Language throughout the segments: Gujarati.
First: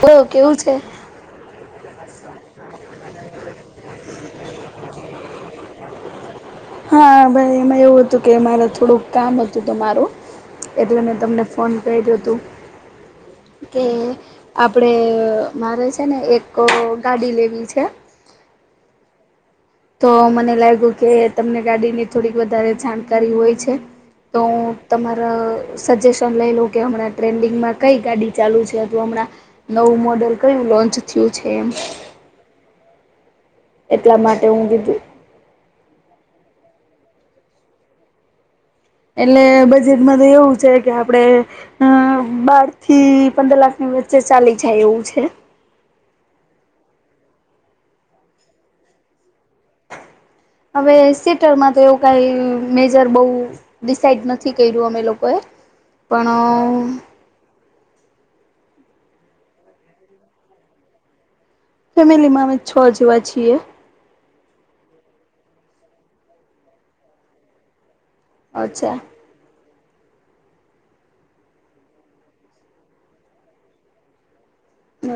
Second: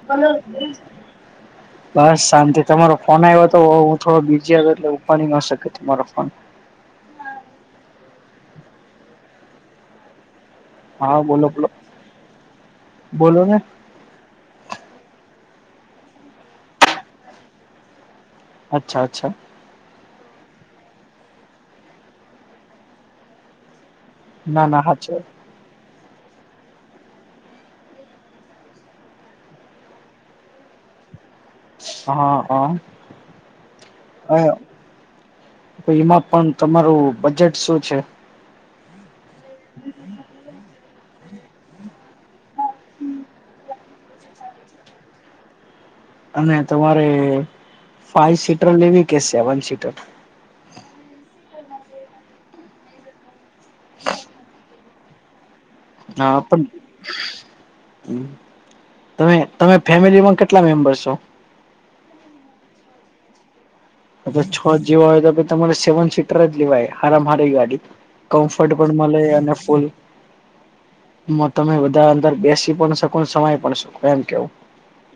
બોલો કેવું છે? [inaudible] બસ શાંતિ તમારો ફોન આવ્યો તો હું થોડો બીજી હતો એટલે ઉપાડી ન શક્યો તમારો ફોન. હા ભાઈ એમાં એવું હતું કે મારે થોડુંક કામ હતું તમારું એટલે મે હા તમને બોલો બોલો ફોન કર્યો હતું, બોલો ને કે આપડે અ મારે છે ને એક ગાડી લેવી છે. અચ્છા અચ્છા તો મને લાગ્યું કે તમને ગાડીની થોડીક વધારે જાણકારી હોય છે. તો ના હું ના હાચે તમાર સજેશન લઈલુ કે હમણાં ટ્રેન્ડિંગમાં કઈ ગાડી ચાલુ છે, હતો હમણાં નવું મોડેલ કયું લોન્ચ થયું છે એમ હા અ એટલા માટે હું કીધું એમાં પણ તમારું બજેટ શું છે? એટલે બજેટમાં તો એવું છે કે આપડે અમ બાર થી પંદર લાખ ની વચ્ચે ચાલી જાય એવું છે. અને તમારે ફાઈવ સીટર લેવી કે શેવન સીટર? હવે સીટરમાં તો એવું કાઈ મેજર બઉ. ડિસાઇડ નથી કર્યું અમે લોકોએ. હા પણ પણ. તમે તમે ફેમિલીમાં કેટલા મેમ્બરસ છો? ફેમિલી માં અમે છ જેવા છીએ. અપે છ જેવા હોય તો તમારે સેવન સીટર જ લેવાય હરામ હારી ગાડી. કમ્ફર્ટ અચ્છા પણ મળે અને ફૂલ એમાં તમે બધા અંદર બેસી પણ શકો ને સમાય પણ શકો એમ કેવું.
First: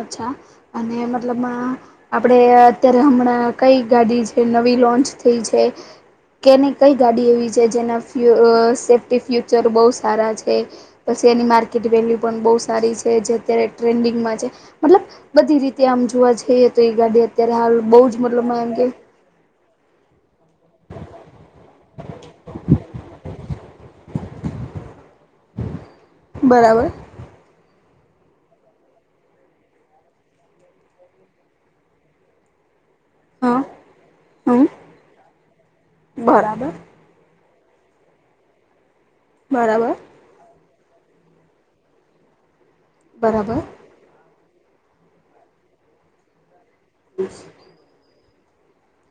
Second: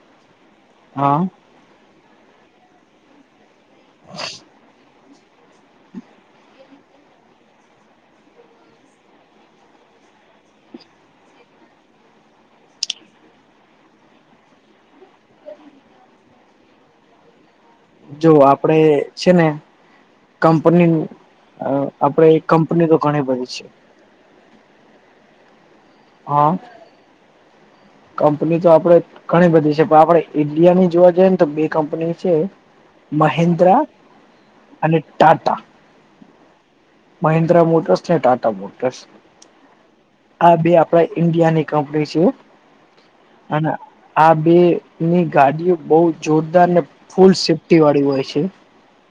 અચ્છા અને હા મતલબમા આપડે અત્યારે હમણાં. કઈ ગાડી છે? નવી લોન્ચ થઈ છે? કેની કઈ ગાડી એવી છે જેના ફ્યુઅ સેફ્ટી ફ્યુચર બહુ સારા છે? પછી એની માર્કેટ વેલ્યુ પણ બહુ સારી છે, જે અત્યારે ટ્રેન્ડિંગમાં છે. મતલબ બધી રીતે આમ જોવા જઈએ તો એ ગાડી અત્યારે હાલ બઉ જ જો મતલબમા એમકે. આપડે છે ને કંપની નુ અ આપણેે કંપની તો ઘણી બધી છે. હા બરાબર. કંપની તો આપડે ઘણી બધી છે, પણ આપડે ઈન્ડિયાની જોવા જઈએ ને તો બે કંપની છે. હા મહેન્દ્રા હમ અને ટાટા. બરાબર મહિન્દ્રા મોટર્સ ને ટાટા મોટર્સ. બરાબર. આ બે આપડા ઈન્ડિયાની કંપની છે. બરાબર અને આ બે ની ગાડીઓ બહુ જોરદાર ને ફૂલ સેફ ટી વાળી હોય છે.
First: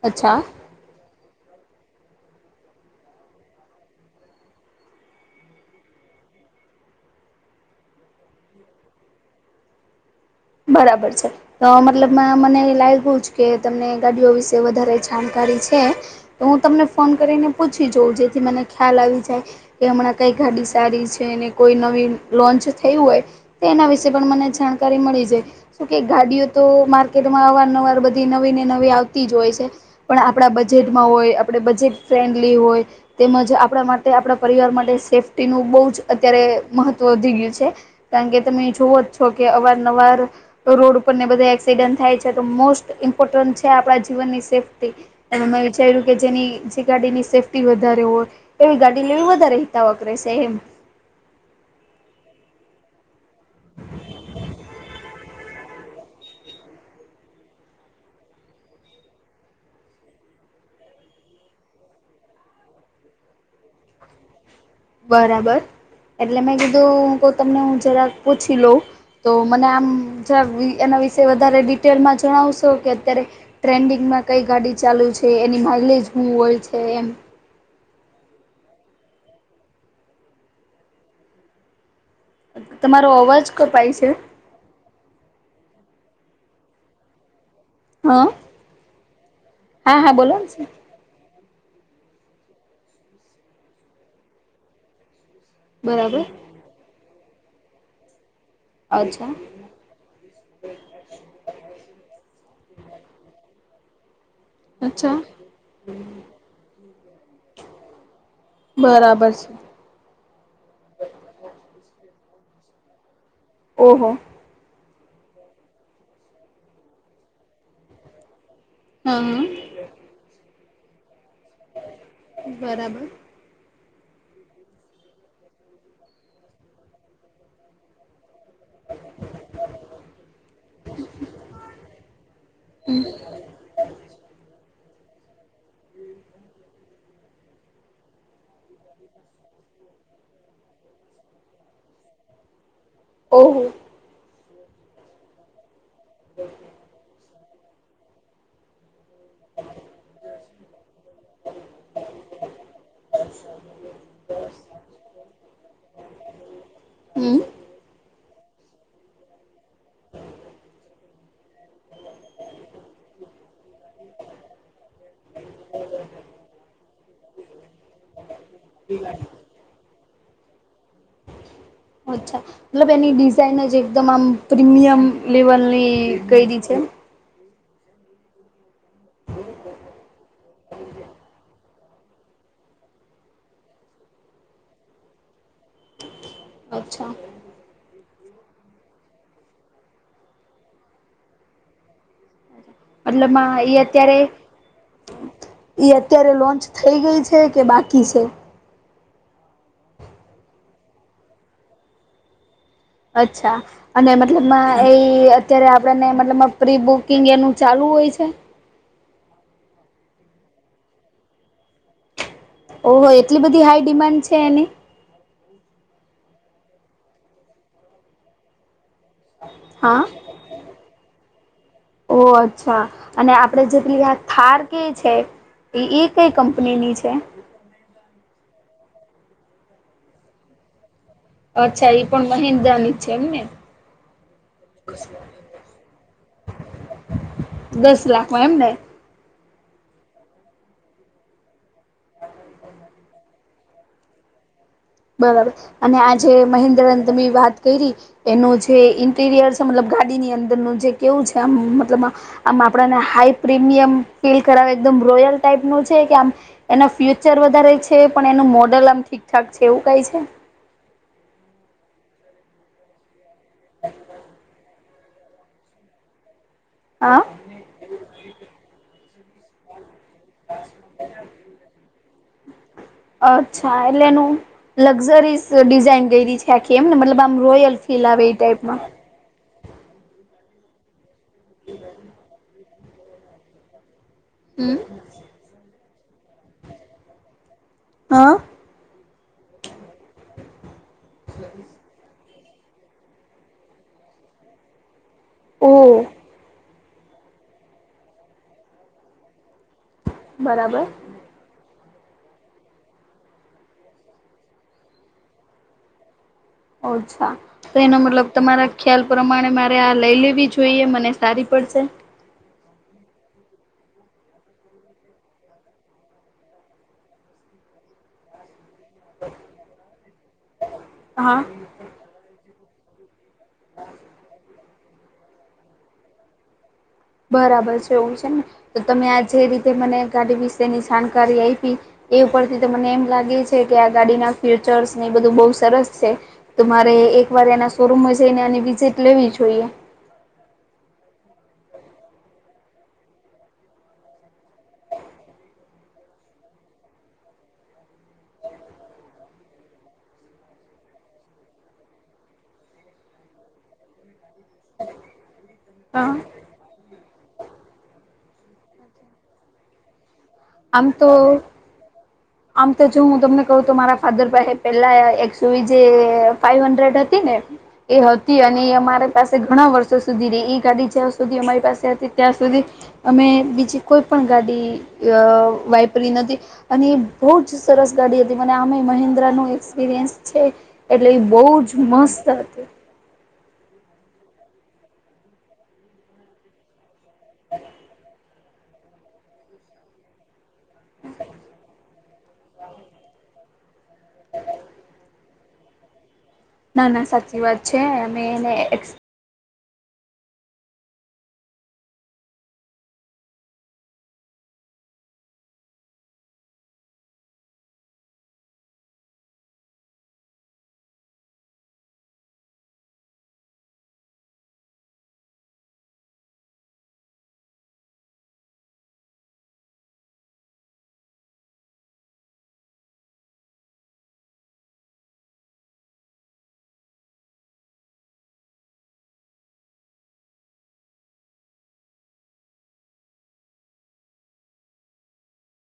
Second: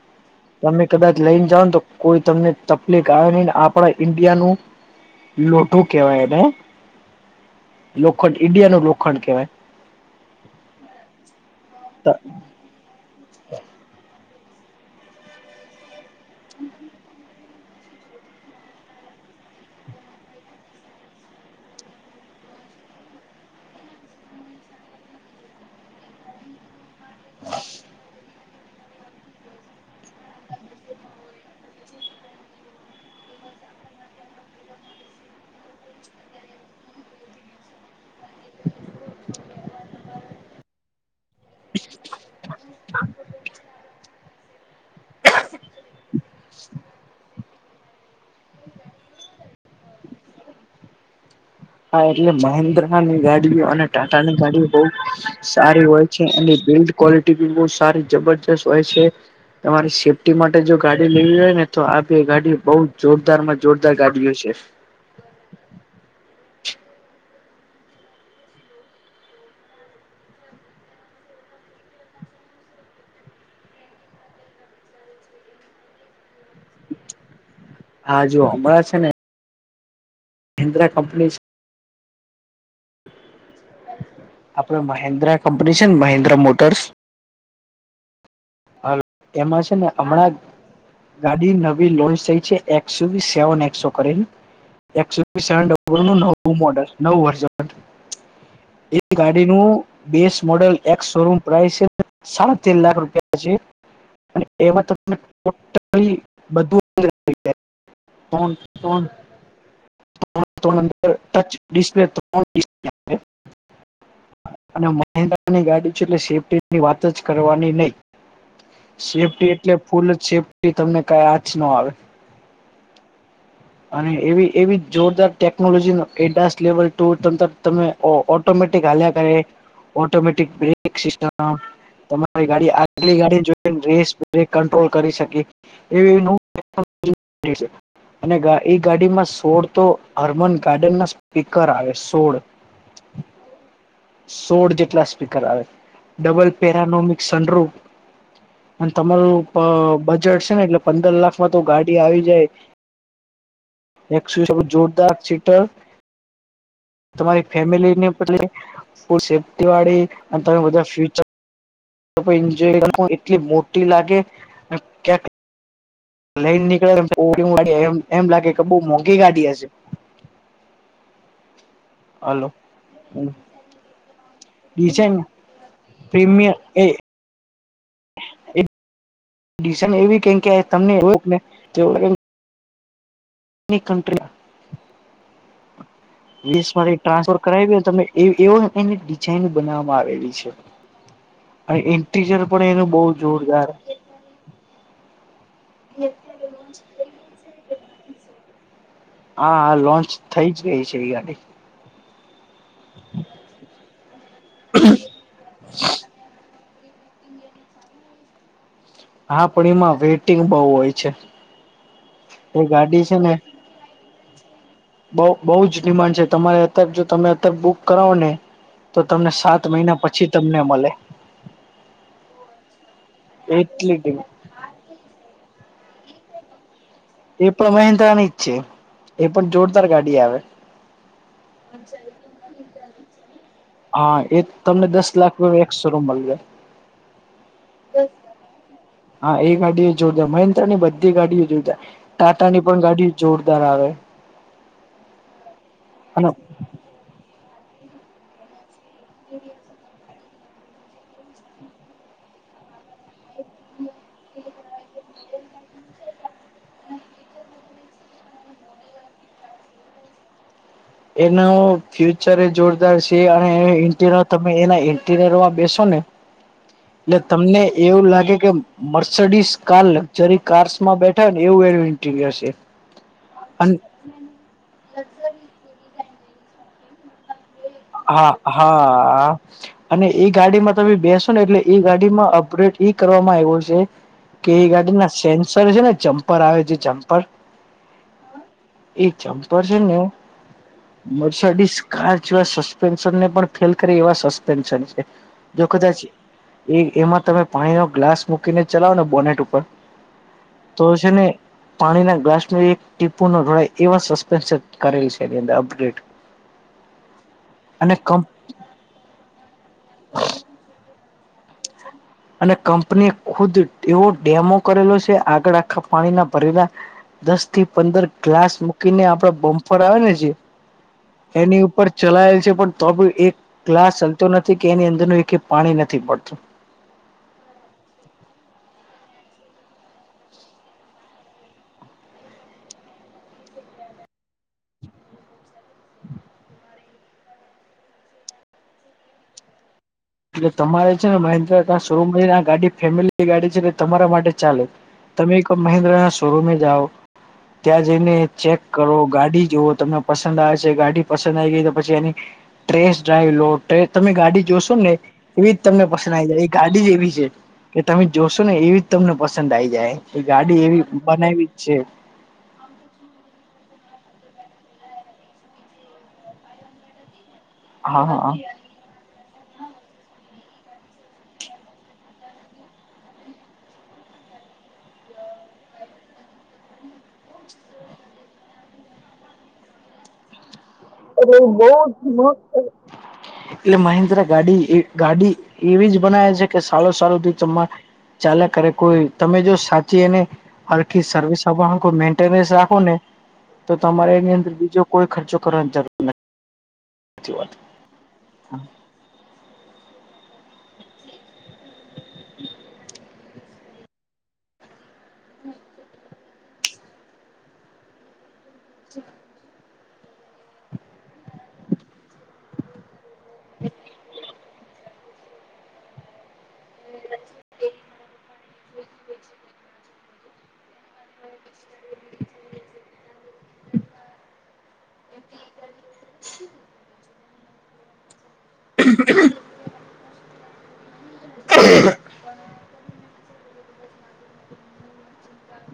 અચ્છા. તમે કદાચ લઈને જાઓ ને તો કોઈ તમને તકલીફ આવે નહી આપડા ઈન્ડિયા નું લોઠું કેવાય ને લોખંડ ઈન્ડિયા નો લોખંડ કેવાય. બરાબર છે, તો મતલબમા હા મને લાગ્યુંજ કે તમને ગાડીઓ વિશે વધારે જાણકારી છે. તો હું તમને ફોન કરીને પૂછી જોવું જેથી મને ખ્યાલ આવી જાય. કે હમણાં કઈ ગાડી સારી છે, ને કોઈ નવી લોન્ચ થયું હોય. તો એના વિશેે પણ મને જાણકારી મળી જે, શુ કે ગાડીઓ તો માર્કેટમાં અવાર નવાર બધી નવી ને નવી આવતી જ હોય છે. પણ આપણા બજેટમાં હોય આપણે બજેટ ફ્રેન્ડલી હોય તેમજ આપણા માટે આપણા પરિવાર માટે સેફ્ટીનૂ બહુ જ અત્યારે મહત્વ વધી ગયું છે. કારણ કે તમે જોવો જ છો કે અવારનવાર રોડ ઉપર ને બધા એક્સિડન્ટ થાય છે તો મોસ્ટ ઇમ્પોર્ટન્ટ છે આપણા જીવનની સેફ્ટી. અને મેં વિચાર્યું કે જેની જે ગાડીની સેફ્ટ વધારે હોય એવી ગાડીને વધારે હિતાવક રહેશે એમ. હા એટલે મહેન્દ્રા ની ગાડી અને ટાટાની ગાડીઓ બઉ સારી હોય છે એ બિલ્ડ ક્વલિટી બી બહ સારી જબરજસ્ત હોય છે. તમારી સેફ્ટી માટે જો ગાડી લેવી હોય ને તો આ બી ગાડી બઉુ જોરદાર માં જોરદાર ગાડી હશે. બરાબર એટલે મેં કીધું તમને હું જરાક પૂછી લઉં. તો મને આમ એના વિશે વધારે ડિટેલમાં જણાવશો કે અત્યારે? ટ્રેન્ડિંગમાં કઈ ગાડી ચાલુ છે એની માઇલેજ શું હોય છે એમ.? હ જો હમણાં છે ને.? [unintelligible] કંપની છે. તમારો અવાજ કપાય છે. આપડે મહેન્દ્રા કંપની છે ને મહેન્દ્રા મોટર્સ હા હાલ એમાં છે ને હા હા હમણાં બોલો જ ને ગાડી નવી લોન્ચ થઈ છે. એકસો સેવન એકસો કરેલી એકસો ડબર બરાબર નું નવું મોડલ નવું વર્ઝન હત એ અચ્છા ગાડી નું બેસ મોડેલ એક શોરૂમ પ્રાઇસ છે. સાડા તેર લાખ રૂપિયા. અને એમાં તમને અચ્છા ટોટલી-' બધું. [inaudible] બરાબર છે. અંદર ટચ ડિસ્પ્લે ઓહો. અને મહેન્દ્રાની ગાડી છે. એટલે સેફ્ટીની વાત જ કરવાની નહી. હા સેફ્ટી હા એટલે ફૂલ સેફ્ટી તમને કઈ આંચ ન આવે. બરાબર. અને એવી એવી જોરદાર ટેકનોલોજી ન એડાસ લેવલ ટુ તમ તમારે ઓટમેટિક હ્યા કર ઓટોમેટિક બ્રેક સિસ્ટમ તમારી ગાડી અગલી ગાડી જોઈ રેસ બ્રેક કંટ્રોલ કરી શકી એવી અને એ ગાડીમાં સોળ તો હર્મન ગાર્ડન ના સ્પીકર આવે સોળ. [inaudible] ઓહો. સોળ જેટલા સ્પીકર આવે ડબલ પેરાનોમિક સનરૂફ અને તમારું બજેટ છે, ને એટલે પંદર લાખમાં તો ગાડી આવી જાય. [inaudible] એક સુ સ જોરદાર સિટર હમ તમારી ફેમિલીને બદ સેફટી વાળી અને તમે બધા ફ્યુચર તો એન્જય એટલી મોટી લાગે ક્યાંક. [inaudible] લઈન નીકળે એમ ઓડી એ એમ લાગે કે બઉ મોંઘી ગાડી હશે. અચ્છા હલો મતલબ એની ડિઝાઇન જ એકદમ આમ પ્રીમિયમ ડિઝાઇન લેવલની પ્રીમિયમ કયરી છે. એ કંડિસન એવી ક કે તમને એને દ માટે અચ્છા. ટાન્સ [inaudible] કરાવ તમે એવ એની ડિઝઇન બનાવવામાં આવેલી છે. ઈન્ટીરયર પણ એનું બહ જોરદાર. ઈ અત્યારે લોન્ચ થઈ ગઈ છે કે બાકી છે.? હા હા લોન્ચ થઇ જ ગઈ છે એ ગાડી. અચ્છા અને મતલબમાં એ અત્યારે આપણને મતલબ પ્રીબુક કુકિંગ એનું ચાલું હોય છે. હા પણ એમાં વેઇટિંગ બઉુ હોય છે. એ ગાડી ઓહ એટલી બધી હાઈ ડિમાન્ડ છે એની. બ બહુ જ ડિમાન્ડ છે. તમારે અત્યારે જો તમે અત્યારે બુક કરાવો ને તો તમને સાત મહિના હા. પછી તમને મળે. ઓ અચ્છા અને આપડે એટલી જેટલી આ ડિમાન્ડ થાર. કે છે એ એ કઈ કંપનીની છે. એ પણ મહેન્દ્રાની જ છે એ પણ જોરદાર ગાડી આવે. અચ્છા એ પણ મહેન્દ્રા ની છે એમને. હા એ તમને દસ લાખ એકસો રૂમ મળી જાયે દસ લાખમાં એમને. હા એ ગાડીઓ જોરદાર મહિન્દ્રા બધી ગાડીઓ જોરદ ટાટા ની પણ ગાડી જોરદ દાર આવે. બરાબર અને આજે મહેન્દ્રને તમે વાત કરી. એનું જે ઇન્ટીરિયર મતલબ ગાડીની અંદરનું જે કેવું છે આમ મતલબ આમ આપણને હાઈ પ્રીમિયમ ફીલ કરાવે એકદમ રોયલ ટાઈપ નુ છે કે આમ એના ફ્યુચર વધારે છે પણ એનું મોડલ આમ ઠીકઠાક છે એવું કઈ છે એનો ફ્યુચર એ જોરદાર છે અને ઇન્ટર તમે એના [unintelligible] બેસો ને એટલે હા તમને એવું લાગે કે મર્સડીસ કાર લક્ઝરી કાર્સમાં બેઠા હો ને એવું એ ન્ટરયર છે અને અચ્છા એટલે એનું લક્ઝરીઝ ડિઝાઇન ગયેલી છે આખી એમ ને મતલબ આમ રોયલ ફીલ આવે એ હા ટાઈપમાં હા અને એઈ ગાડીમાં તમે બેસો ને એટલે એ ગાડીમાં અપડ્રેટ ઈ કરવામાં આવ્યો છે કે એ હમ ગાડી ના સેન્સર છે ને જમ્પર આવે છે જમ્પર હા એ ચમપર છે ને મર્સાડી કાર જેવા ફેલ કરી એવા સસ્પેન્શન છે જો ઓ કદાચ એ એમાં તમે પાણી નો ગ્લાસ મૂકીને ચલાવો ને બોનેટ ઉપર તો બરાબર છે ને પાણી ના ગ્લાસ ન એક ટીપુ નોળાય એવા સસ્પેન્ કરેલી છે એની અંદર અપગ્રેડ અચ્છા તો અને એનો મતલબ તમારા ખ્યાલ પ્રમાણે મારે આ લઈ લેવી જોઈએ મને સારી પડશે અને કંપનીએ ખુદ એવો ડેમો કરેલો છે આગળ આખા પાણીના ભરેલા દસ થી પંદર ગ્લાસ મૂકીને આપડા બમ્ફર આવે ને જે હા એની ઉપર ચલાયેલ છે પણ તો બી એક ક્લાસ ચાલતો નથી કે એની અંદર એ ક પાણી નથી પડતું બરાબર છે એવું છે ને તો તમે આ જે રીતે મને ગાડી વિશેની જાણકારી આઈપી એ ઉપરથી તો મને એમ લાગે છે કે આ ગાડીના ફ્યુચર્સ ને એ બધું બઉ સરસ છે તો મારે એક વાર એના શોરૂમમાં જઈને એની વિઝિટ લેવી જોઈએ એટલે તમારે છે ને મહેન્દ્ર ત શરૂમાંને આ ગાડી ફેમિલી ગાડી છે એટલે તમારા માટે ચાલે તમે એક મહેન્દ્ર શોરૂ જાઓ ત્યાં જઈને ચેક કરો ગાડી જુવો તમને પસંદ આવે છે ગાડી પસંદ આવી ગઈ તો પછી એની ટ્રેસ ડ્રાઈઇવ લો તમે ગાડી જોશો ને એવી જ તમને હા પસંદ આવી જાય એ ગાડી જ એવી છે કે તમે જોશો ને એવી જ તમને પસંદ આઈ જાય. એ ગાડી એવી આમ તો બનાયવી જ છે. આમ તો જો હું તમને કહ તો મારા ફાધર ભાઈ પેલા એકસ જે ફાઈવ હડ્રેડ હતી ને એ હા હા હતી અને એ અમારે પાસે ઘણા વર્ષો સુધી રહી ઈ ગાડી જ્યાં સુધી અમારી પાસે હતી ત્યાં સુધી અમે બીજી કોઈ પણ ગાડી અ વાપરી નથી અને બહુ જ સરસ ગાડી હતી મને આમ હી મહેન્દ્ર નો એક્સપિરિયન્સ છે એટલે એ બો જ મસ્ત હતું. એ મહેન્દ્ર ગાડી ગાડી એવી જ બનાવે છે. કે સાલો સાલ હુધી તમાર ચાલયા કરે કોઈ તમે જો સાચી એની હરખી સર્વિસ આપવાનું કોય મેન્ટનસ રાખો ને તો તમારે એની અંદર બીજો કોઈ ખર્ચો કરવાની જરૂર નથી. ના ના સાચી વાત છે. એમે એને હમમ. [inaudible] [inaudible] [inaudible] [inaudible] [inaudible]